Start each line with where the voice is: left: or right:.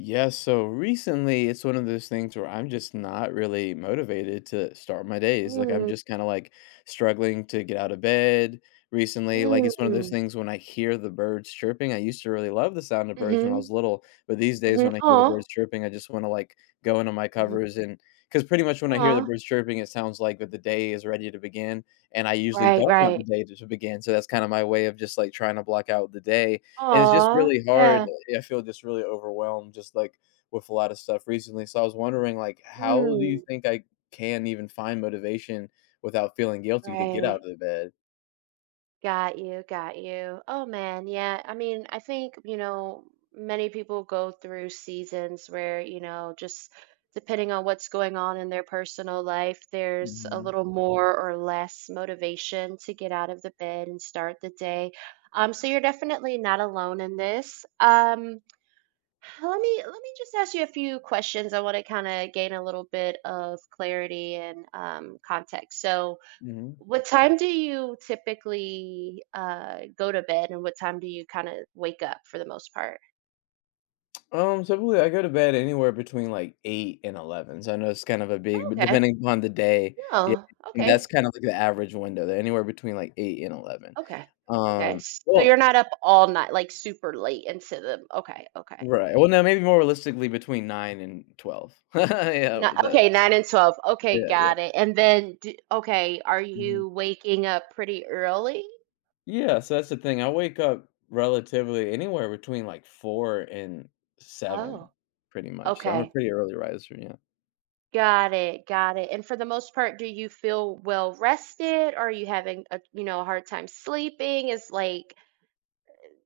left: Yeah, so recently it's one of those things where I'm just not really motivated to start my days. I'm
right: Mm,
left: just kind of like struggling to get out of bed recently. Like it's one of those
right: mm.
left: things when I hear the birds chirping. I used to really love the sound of birds
right: Mhm,
left: when I was little, but these days
right: mhm.
left: when I hear the
right: Aw.
left: birds chirping, I just want to go into my
right: Mhm.
left: covers and because pretty much when I hear the
right: Aw.
left: birds chirping, it sounds like that the day is ready to begin. And I usually
right: Right,
left: don't want the
right: right.
left: day to begin. So that's kind of my way of just like trying to block out the day, and it's just
right: Aw,
left: really hard.
right: yeah.
left: I feel just really overwhelmed just, like, with a lot of stuff recently. So I was wondering, like, how do you
right: Mm,
left: think I can even find motivation without feeling guilty to get out of
right: right.
left: the bed?
right: Got you, got you. Oh, man, yeah, I mean, I think, you know, many people go through seasons where, you know, just depending on what's going on in their personal life, there's a
left: Mhm,
right: little more or less motivation to get out of the bed and start the day. So you're definitely not alone in this. Let me just ask you a few questions. I want to kind of gain a little bit of clarity and context. So,
left: mhm.
right: what time do you typically go to bed, and what time do you kind of wake up for the most part?
left: Typically, I go to bed anywhere between, like, 8 and 11, so I know it's kind of a big but
right: Okay.
left: depending upon the day, yeah,
right: No.
left: and
right: Okay.
left: that's kind of like the average window there, anywhere between, like, 8 and 11.
right: Okay. Okay.
left: Um,
right: So
left: well
right: you're not up all night, like super late into the. Okay. Okay.
left: right, well, no, maybe more realistically between 9 and 12. Yeah,
right: Not,
left: the
right: okay, 9 and 12. Okay,
left: Yeah, yeah.
right: got it. And then, do, okay, are
left: Mhm.
right: you waking up pretty early?
left: Yeah, so that's the thing. I wake up relatively anywhere between like 4 and 7
right: Oh,
left: pretty much. So I'm a
right: okay.
left: pretty early riser, yeah.
right: Got it, got it. And for the most part, do you feel well rested? Are you having a, you know, a hard time sleeping? Is like,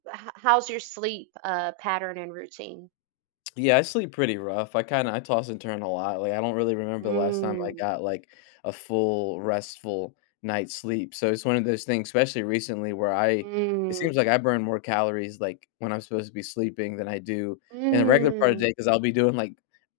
right: how's your sleep pattern and routine?
left: Yeah, I sleep pretty rough. I toss and turn a lot, like, I don't really remember the last time I
right: Mm,
left: got, like, a full, restful night's sleep, so it's one of those things, especially recently, where I it
right: mm,
left: seems like I burn more calories, like, when I'm supposed to be sleeping than I do in the regular part of the
right: mm.
left: day because 'cause I'll be doing, like,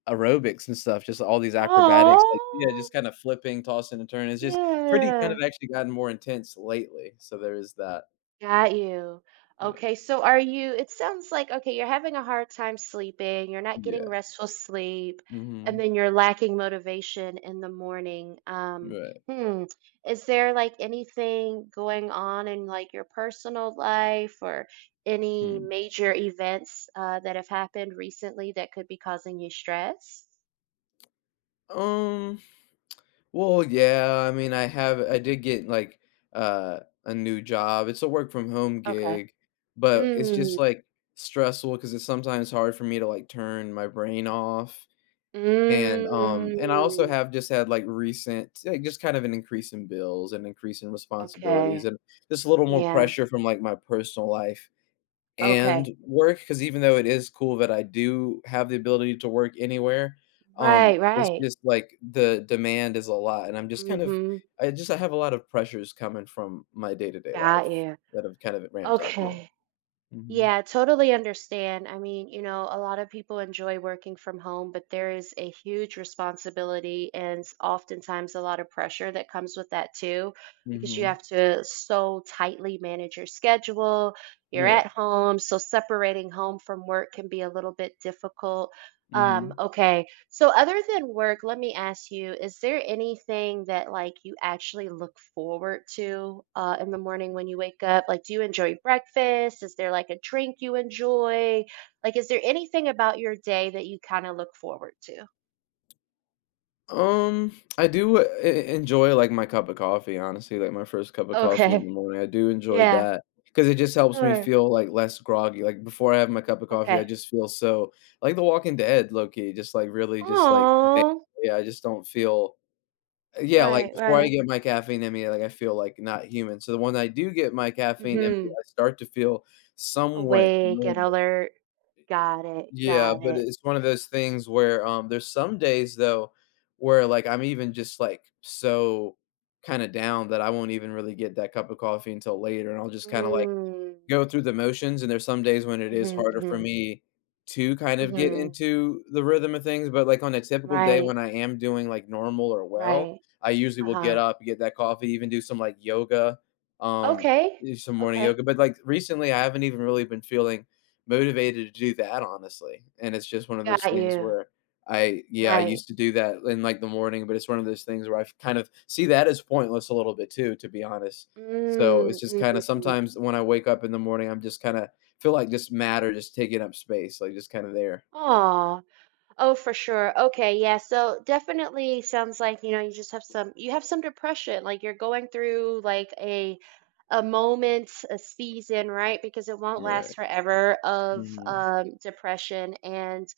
left: aerobics and stuff, just all these acrobatics, like yeah,
right: Oh,
left: just kinda flipping, tossing and turning, it's just pretty kind of
right: yeah.
left: actually gotten more intense lately, so there is that.
right: Got you.
left: Yeah.
right: Okay, so are you it sounds like okay, you're having a hard time sleeping, you're not getting
left: Yeah.
right: restful sleep, and
left: Mhm.
right: then you're lacking motivation in the morning.
left: Right.
right: Hmm, is there like anything going on in like your personal life or any
left: Hmm.
right: major events that have happened recently that could be causing you stress?
left: Um Well, yeah, I mean, I have I did get like uh a new job. It's a work from home
right: Okay.
left: gig, but it's just
right: Mm,
left: like stressful because it's sometimes hard for me to turn my brain off. And I also
right: mm,
left: have just had like recent like, just kind of an increase in bills and increase in responsibilities
right: okay.
left: and just a little more
right: Yeah.
left: pressure from like my personal life
right: Okay.
left: and work because even though it is cool that I do have the ability to work anywhere,
right: Right,
left: it's
right: right.
left: just like the demand is a lot, and I'm just kind of
right: Mhm.
left: I have a lot of pressures coming from my day-to-day life
right: Got you.
left: that have kind of ramped up, yeah.
right: Okay.
left: Mhm.
right: Yeah, totally understand. I mean, you know, a lot of people enjoy working from home, but there is a huge responsibility and oftentimes a lot of pressure that comes with that too, because you
left: Mhm.
right: have to so tightly manage your schedule. You're
left: Yeah.
right: at home, so separating home from work can be a little bit difficult. Um,
left: Mhm.
right: okay. So other than work, let me ask you, is there anything that like you actually look forward to in the morning when you wake up? Like, do you enjoy breakfast? Is there like a drink you enjoy? Like, is there anything about your day that you kind of look forward to?
left: Um, I do e e enjoy, like, my cup of coffee, honestly, like, my first cup of coffee in the
right: Okay.
left: morning, I do enjoy
right: Yeah.
left: that because it just helps me
right: Sure.
left: feel, like, less groggy, like, before I have my cup of coffee, I
right: Okay.
left: just feel so like The Walking Dead, low key, just, like, really just, like, there,
right: Oh,
left: yeah, I just don't feel, yeah, like,
right: right,
left: before I
right: right.
left: get my caffeine in me, like, I feel, like, not human, so the when I do get my caffeine in me,
right: Mm-hmm.
left: I start to feel somewhat
right: Awake and
left: normal.
right: alert. Got it.
left: Yeah,
right: Got
left: but
right: it.
left: it's one of those things where there's some days though where like I'm even just like so kind of down that I won't even really get that cup of coffee until later and I'll just kind of
right: Mm.
left: go through the motions, and there's some days when it
right: Mm-hmm,
left: is harder for
right: mm-hmm,
left: me to kind of get
right: mm-hmm.
left: into the rhythm of things, but, like, on a typical day
right: Right,
left: when I am doing, like, normal or well,
right: right.
left: I usually will get
right: Uh-huh.
left: up, get that coffee, even do some, like, yoga, um,
right: Okay.
left: do some morning
right: Okay.
left: yoga, but, like, recently, I haven't even really been feeling motivated to do that, honestly, and it's just one of those
right: Got
left: things
right: you.
left: where I yeah, I
right: Right.
left: used to do that in, like, the morning, but it's one of those things where I kind of see that as pointless a little bit too, to be honest. So, it's
right: Mm,
left: just kinda
right: mm.
left: sometimes when I wake up in the morning, I'm just kinda feel like just matter just taking up space, like, just kinda there.
right: Aw. Oh, oh, for sure. Okay, yeah, so definitely sounds like, you know, you just have some you have some depression, like, you're going through, like, a moment, a season, right? Because it won't last
left: Right.
right: forever of,
left: Mhm.
right: depression and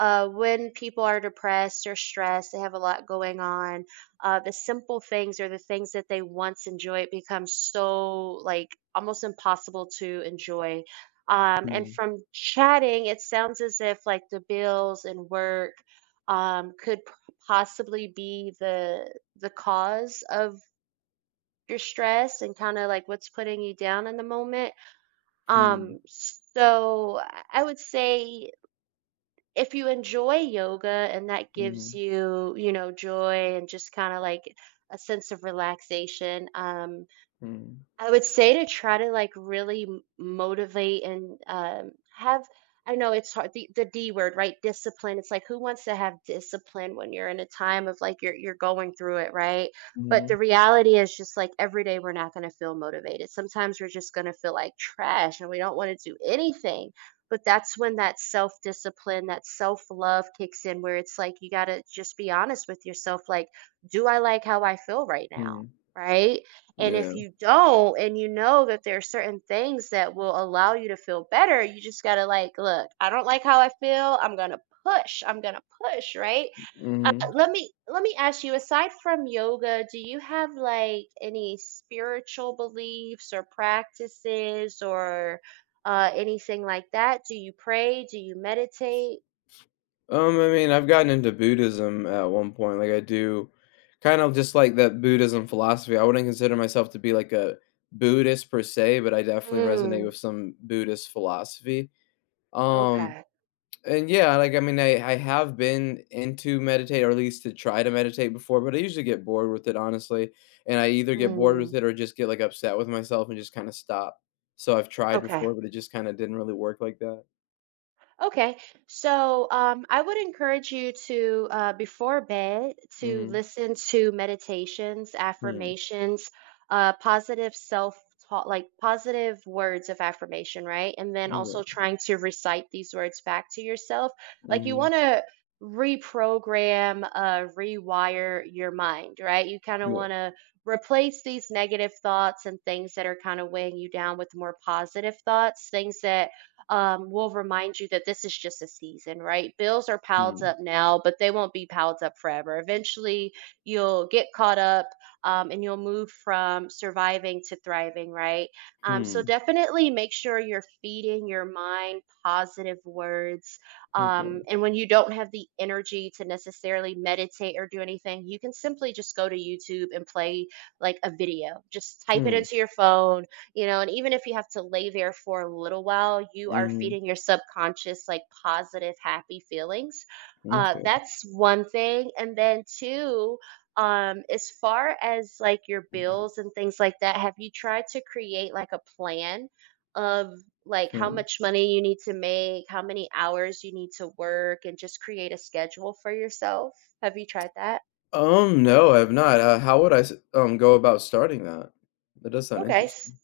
right: when people are depressed or stressed, they have a lot going on. The simple things or the things that they once enjoyed become so like almost impossible to enjoy. And
left: Mm.
right: from chatting, it sounds as if like the bills and work could possibly be the cause of your stress and kind of like what's putting you down in the moment.
left: Hmm.
right: So I would say if you enjoy yoga and that gives
left: Mhm.
right: you, you know, joy and just kind of like a sense of relaxation,
left: Mm.
right: I would say to try to, like, really m motivate and, have I know it's hard the D word, right? Discipline. It's like, who wants to have discipline when you're in a time of, like, you're going through it, right? But the
left: Mhm.
right: reality is just, like, every day we're not gonna feel motivated. Sometimes we're just gonna feel like trash, and we don't wanna do anything. But that's when that self-discipline, that self-love kicks in where it's like, you gotta just be honest with yourself, like, "Do I like how I feel right now?"
left: Mhm.
right: Right? And if
left: Yeah.
right: you don't, and you know that there are certain things that will allow you to feel better, you just got to like, look, I don't like how I feel. I'm going to push. I'm going to push, right?
left: Mhm.
right: Let me ask you aside from yoga do you have like any spiritual beliefs or practices or anything like that do you pray do you meditate
left: I mean, I've gotten into Buddhism at one point, like, I do kind of just like that Buddhism philosophy. I wouldn't consider myself to be, like, a Buddhist per se, but I definitely resonate
right: mm,
left: with some Buddhist philosophy. Um
right: okay
left: And yeah, like I mean, I have been into meditate or at least to try to meditate before, but I usually get bored with it honestly, and I either get bored with
right: mm,
left: it or just get like upset with myself and just kind of stop. So I've tried
right: okay.
left: before, but it just kind of didn't really work like that.
right: Okay, so I would encourage you to, before bed, to
left: Mhm.
right: listen to meditations,
left: Hmm.
right: affirmations, positive self talk, like positive words of affirmation, right? And then also
left: Okay.
right: trying to recite these words back to yourself. Like you
left: Mhm.
right: want to reprogram, rewire your mind, right? You kind of
left: Yeah.
right: want to replace these negative thoughts and things that are kind of weighing you down with more positive thoughts, things that will remind you that this is just a season, right? Bills are piled
left: Hmm.
right: up now, but they won't be piled up forever. Eventually, you'll get caught up and you'll move from surviving to thriving, right? So
left: Hmm.
right: definitely make sure you're feeding your mind positive words.
left: Okay.
right: And when you don't have the energy to necessarily meditate or do anything, you can simply just go to YouTube and play like a video. Just type it
left: Hmm.
right: into your phone, you know, and even if you have to lay there for a little while you are
left: Mhm.
right: feeding your subconscious like positive happy feelings.
left: Okay.
right: That's one thing and then two, as far as like your bills and things like that have you tried to create like a plan of like how
left: Hmm.
right: much money you need to make how many hours you need to work and just create a schedule for yourself, have you tried that?
left: No, I have not. How would I go about starting that? That does sound
right: Okay.
left: interesting.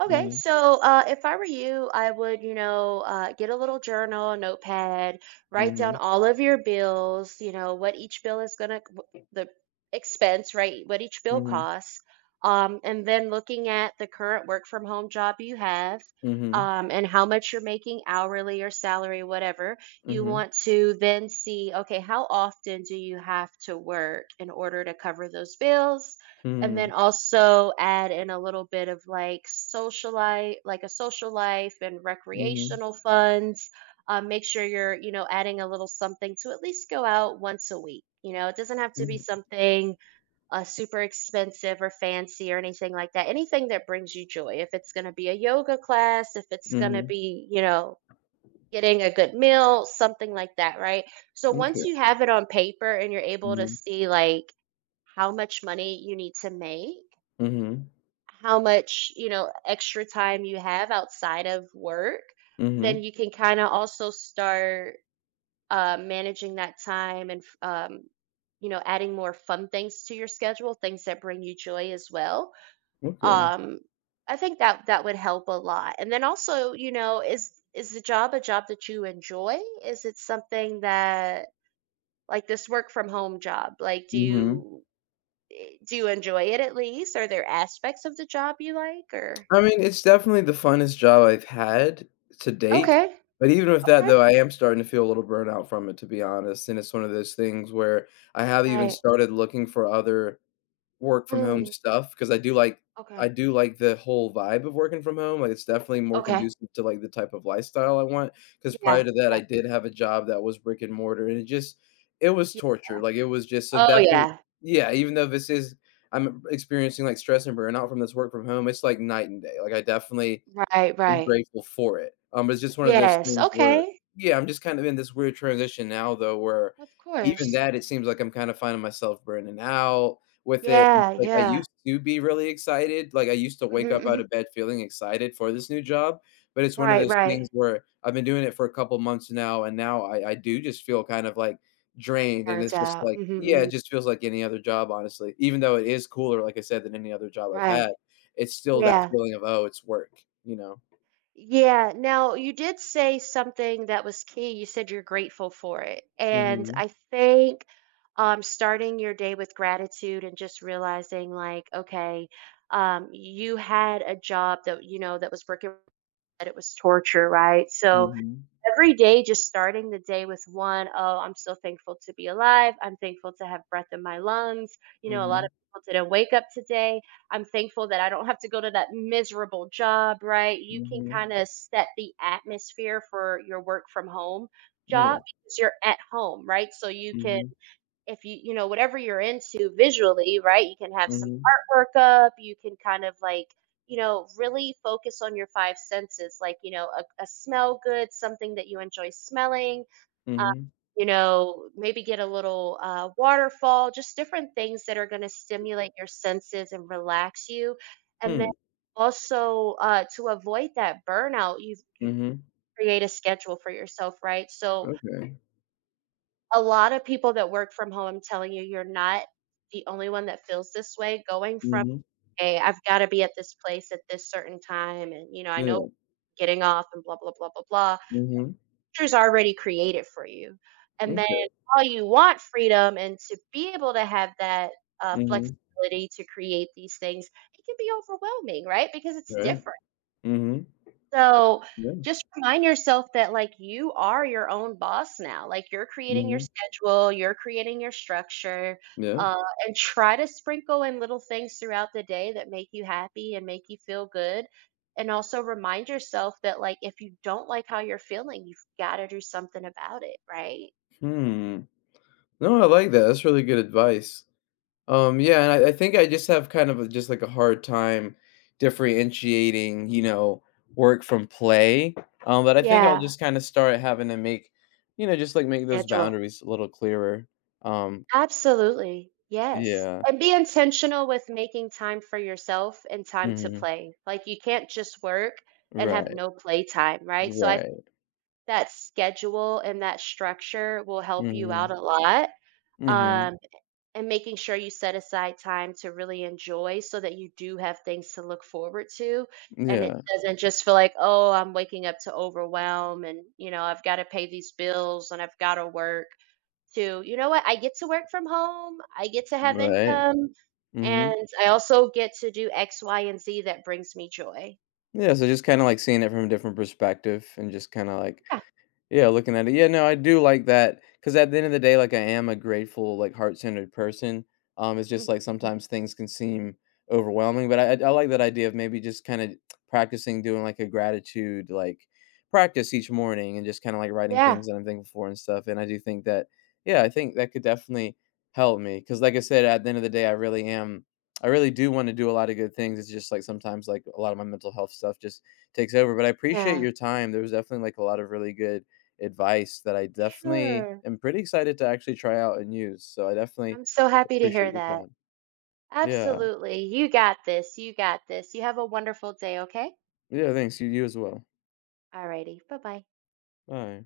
right: Okay,
left: Mhm.
right: so if I were you, I would, you know, get a little journal, a notepad, write down
left: Mhm.
right: all of your bills, you know, what each bill is gonna, the expense, right? What each bill
left: Mhm.
right: costs. And then looking at the current work from home job you have,
left: Mhm.
right: and how much you're making hourly or salary, whatever, you
left: Mhm.
right: want to then see, okay, how often do you have to work in order to cover those bills? And
left: Hmm.
right: then also add in a little bit of like socialite, like a social life and
left: Mhm,
right: recreational funds. Make sure you're, you know, adding a little something to at least go out once a week. You know, it doesn't have to be
left: mhm,
right: something super expensive or fancy or anything like that. Anything that brings you joy. If it's going to be a yoga class, if it's going to
left: mhm,
right: be, you know, getting a good meal, something like that, right? So once
left: m'kay.
right: you have it on paper and you're able to
left: Mhm,
right: see like how much money you need to make,
left: mhm,
right: how much, you know, extra time you have outside of work,
left: mhm,
right: then you can kind of also start managing that time and, you know, adding more fun things to your schedule, things that bring you joy as well.
left: okay,
right: Um, I think that that would help a lot. And then also, you know, is the job a job that you enjoy? Is it something that like this work from home job? Like, do
left: mhm.
right: you do you enjoy it at least? Are there aspects of the job you like or?
left: I mean, it's definitely the funnest job I've had to date,
right: Okay,
left: but even with that,
right: okay.
left: though, I am starting to feel a little burnout from it, to be honest, and it's one of those things where I have even
right: Right.
left: started looking for other work from home
right: Mm,
left: stuff because
right: okay,
left: I do like the whole vibe of working from home. Like it's definitely more
right: okay.
left: conducive to like the type of lifestyle I want. Because
right: Yeah,
left: prior to that, I
right: yeah,
left: did have a job that was brick and mortar, and it was
right: yeah.
left: torture. Like it was just so
right: Oh,
left: definitely
right: yeah.
left: yeah. Even though this is I'm experiencing like stress and burnout from this work from home, it's like night and day. Like
right: Right,
left: I'm
right: right.
left: grateful for it. It's just one of those
right: Yes,
left: things where,
right: okay.
left: yeah, I'm just kind of in this weird transition now, though, where
right: Of
left: even
right: course.
left: that, it seems like I'm kind of finding myself burning out with it. And
right: Yeah,
left: like I
right: yeah.
left: used to be really excited. Like I used to
right: Mhm,
left: wake up out
right: mhm.
left: of bed feeling excited for this new job. But it's one of
right: Right,
left: those things
right: right.
left: where I've been doing it for a couple months now. And now I do just feel kind of like drained. And
right: Burnt
left: it's just
right: out.
left: like, yeah,
right: Mhm,
left: it
right: mhm.
left: just feels like any other job, honestly. Even though it is cooler, like I said, than any other job I've had,
right: Right.
left: it's still that
right: Yeah.
left: feeling of, oh, it's work, you know?
right: Yeah. Now, you did say something that was key. You said you're grateful for it. And
left: Mhm,
right: I think starting your day with gratitude and just realizing, like, okay, you had a job that, you know, that was working, that it was torture, right? So,
left: mhm,
right: every day, just starting the day with one, "Oh, I'm so thankful to be alive. I'm thankful to have breath in my lungs." You know, a lot
left: mhm,
right: of people didn't wake up today. I'm thankful that I don't have to go to that miserable job, right? You can
left: mhm,
right: kinda set the atmosphere for your work from home
left: yeah,
right: job because you're at home, right? So you can
left: mhm,
right: if you you know whatever you're into visually right you can have some
left: mhm,
right: artwork up you can kind of like, you know, really focus on your five senses like, you know, a smell good something that you enjoy smelling. uh,
left: mhm,
right: you know maybe get a little waterfall just different things that are going to stimulate your senses and relax you, and then
left: hmm,
right: also to avoid that burnout you
left: mhm,
right: create a schedule for yourself right so
left: okay,
right: a lot of people that work from home, I'm telling you, you're not the only one that feels this way. Going from,
left: mhm,
right: hey, I've got to be at this place at this certain time, and you know, I know
left: yeah,
right: getting off and blah blah blah blah blah.
left: mhm,
right: Pictures already created for you, and then
left: okay,
right: all you want freedom and to be able to have that
left: mhm,
right: flexibility to create these things, it can be overwhelming, right? Because it's
left: right,
right: different.
left: mhm,
right: So,
left: yeah,
right: just remind yourself that, like, you are your own boss now. Like, you're creating your
left: mhm,
right: schedule, you're creating your structure,
left: yeah,
right: and try to sprinkle in little things throughout the day that make you happy and make you feel good. And also remind yourself that, like, if you don't like how you're feeling, you've got to do something about it, right?
left: hmm. No, I like that. That's really good advice. Yeah, and I think I just have kind of a, just like a hard time differentiating, you know, work from play. But I think I'll
right: Yeah,
left: just kind of start having to make, you know, just like make those
right: schedule.
left: boundaries a little clearer. Um,
right: Absolutely, yes,
left: Yeah.
right: and be intentional with making time for yourself and time to
left: Mhm.
right: play. Like, you can't just work and have
left: Right.
right: no play time, right? So, I think
left: Right.
right: that schedule and that structure will help you out
left: Mhm.
right: a lot,
left: Mhm.
right: um, and making sure you set aside time to really enjoy so that you do have things to look forward to, and it
left: Yeah.
right: doesn't just feel like, "Oh, I'm waking up to overwhelm and, you know, I've gotta pay these bills and I've gotta work." to, you know what, I get to work from home, I get to have
left: Right.
right: income,
left: Mhm.
right: and I also get to do X, Y, and Z that brings me joy.
left: Yeah, so just kinda, like, seeing it from a different perspective and just kinda, like,
right: Yeah.
left: yeah, looking at it. Yeah, no, I do like that because at the end of the day, like I am a grateful, like heart-centered person. It's
right: Mhm,
left: just like
right: mhm.
left: sometimes things can seem overwhelming, but I like that idea of maybe just kind of practicing doing like a gratitude like practice each morning and just kind of like writing
right: Yeah,
left: things that I'm thankful for and stuff. And I do think that, yeah, I think that could definitely help me because, like I said, at the end of the day, I really am. I really do want to do a lot of good things. It's just like sometimes like a lot of my mental health stuff just takes over. But I appreciate
right: yeah,
left: your time. There was definitely like a lot of really good advice that I
right: for
left: definitely
right: sure.
left: am pretty excited to actually try out and use, so I definitely
right: I'm so happy to
left: appreciate
right: hear
left: your
right: that.
left: time. Yeah.
right: Absolutely. You got this. You got this. You have a wonderful day, okay?
left: Yeah, thanks. You as well.
right: Alrighty. Bye-bye.
left: Bye.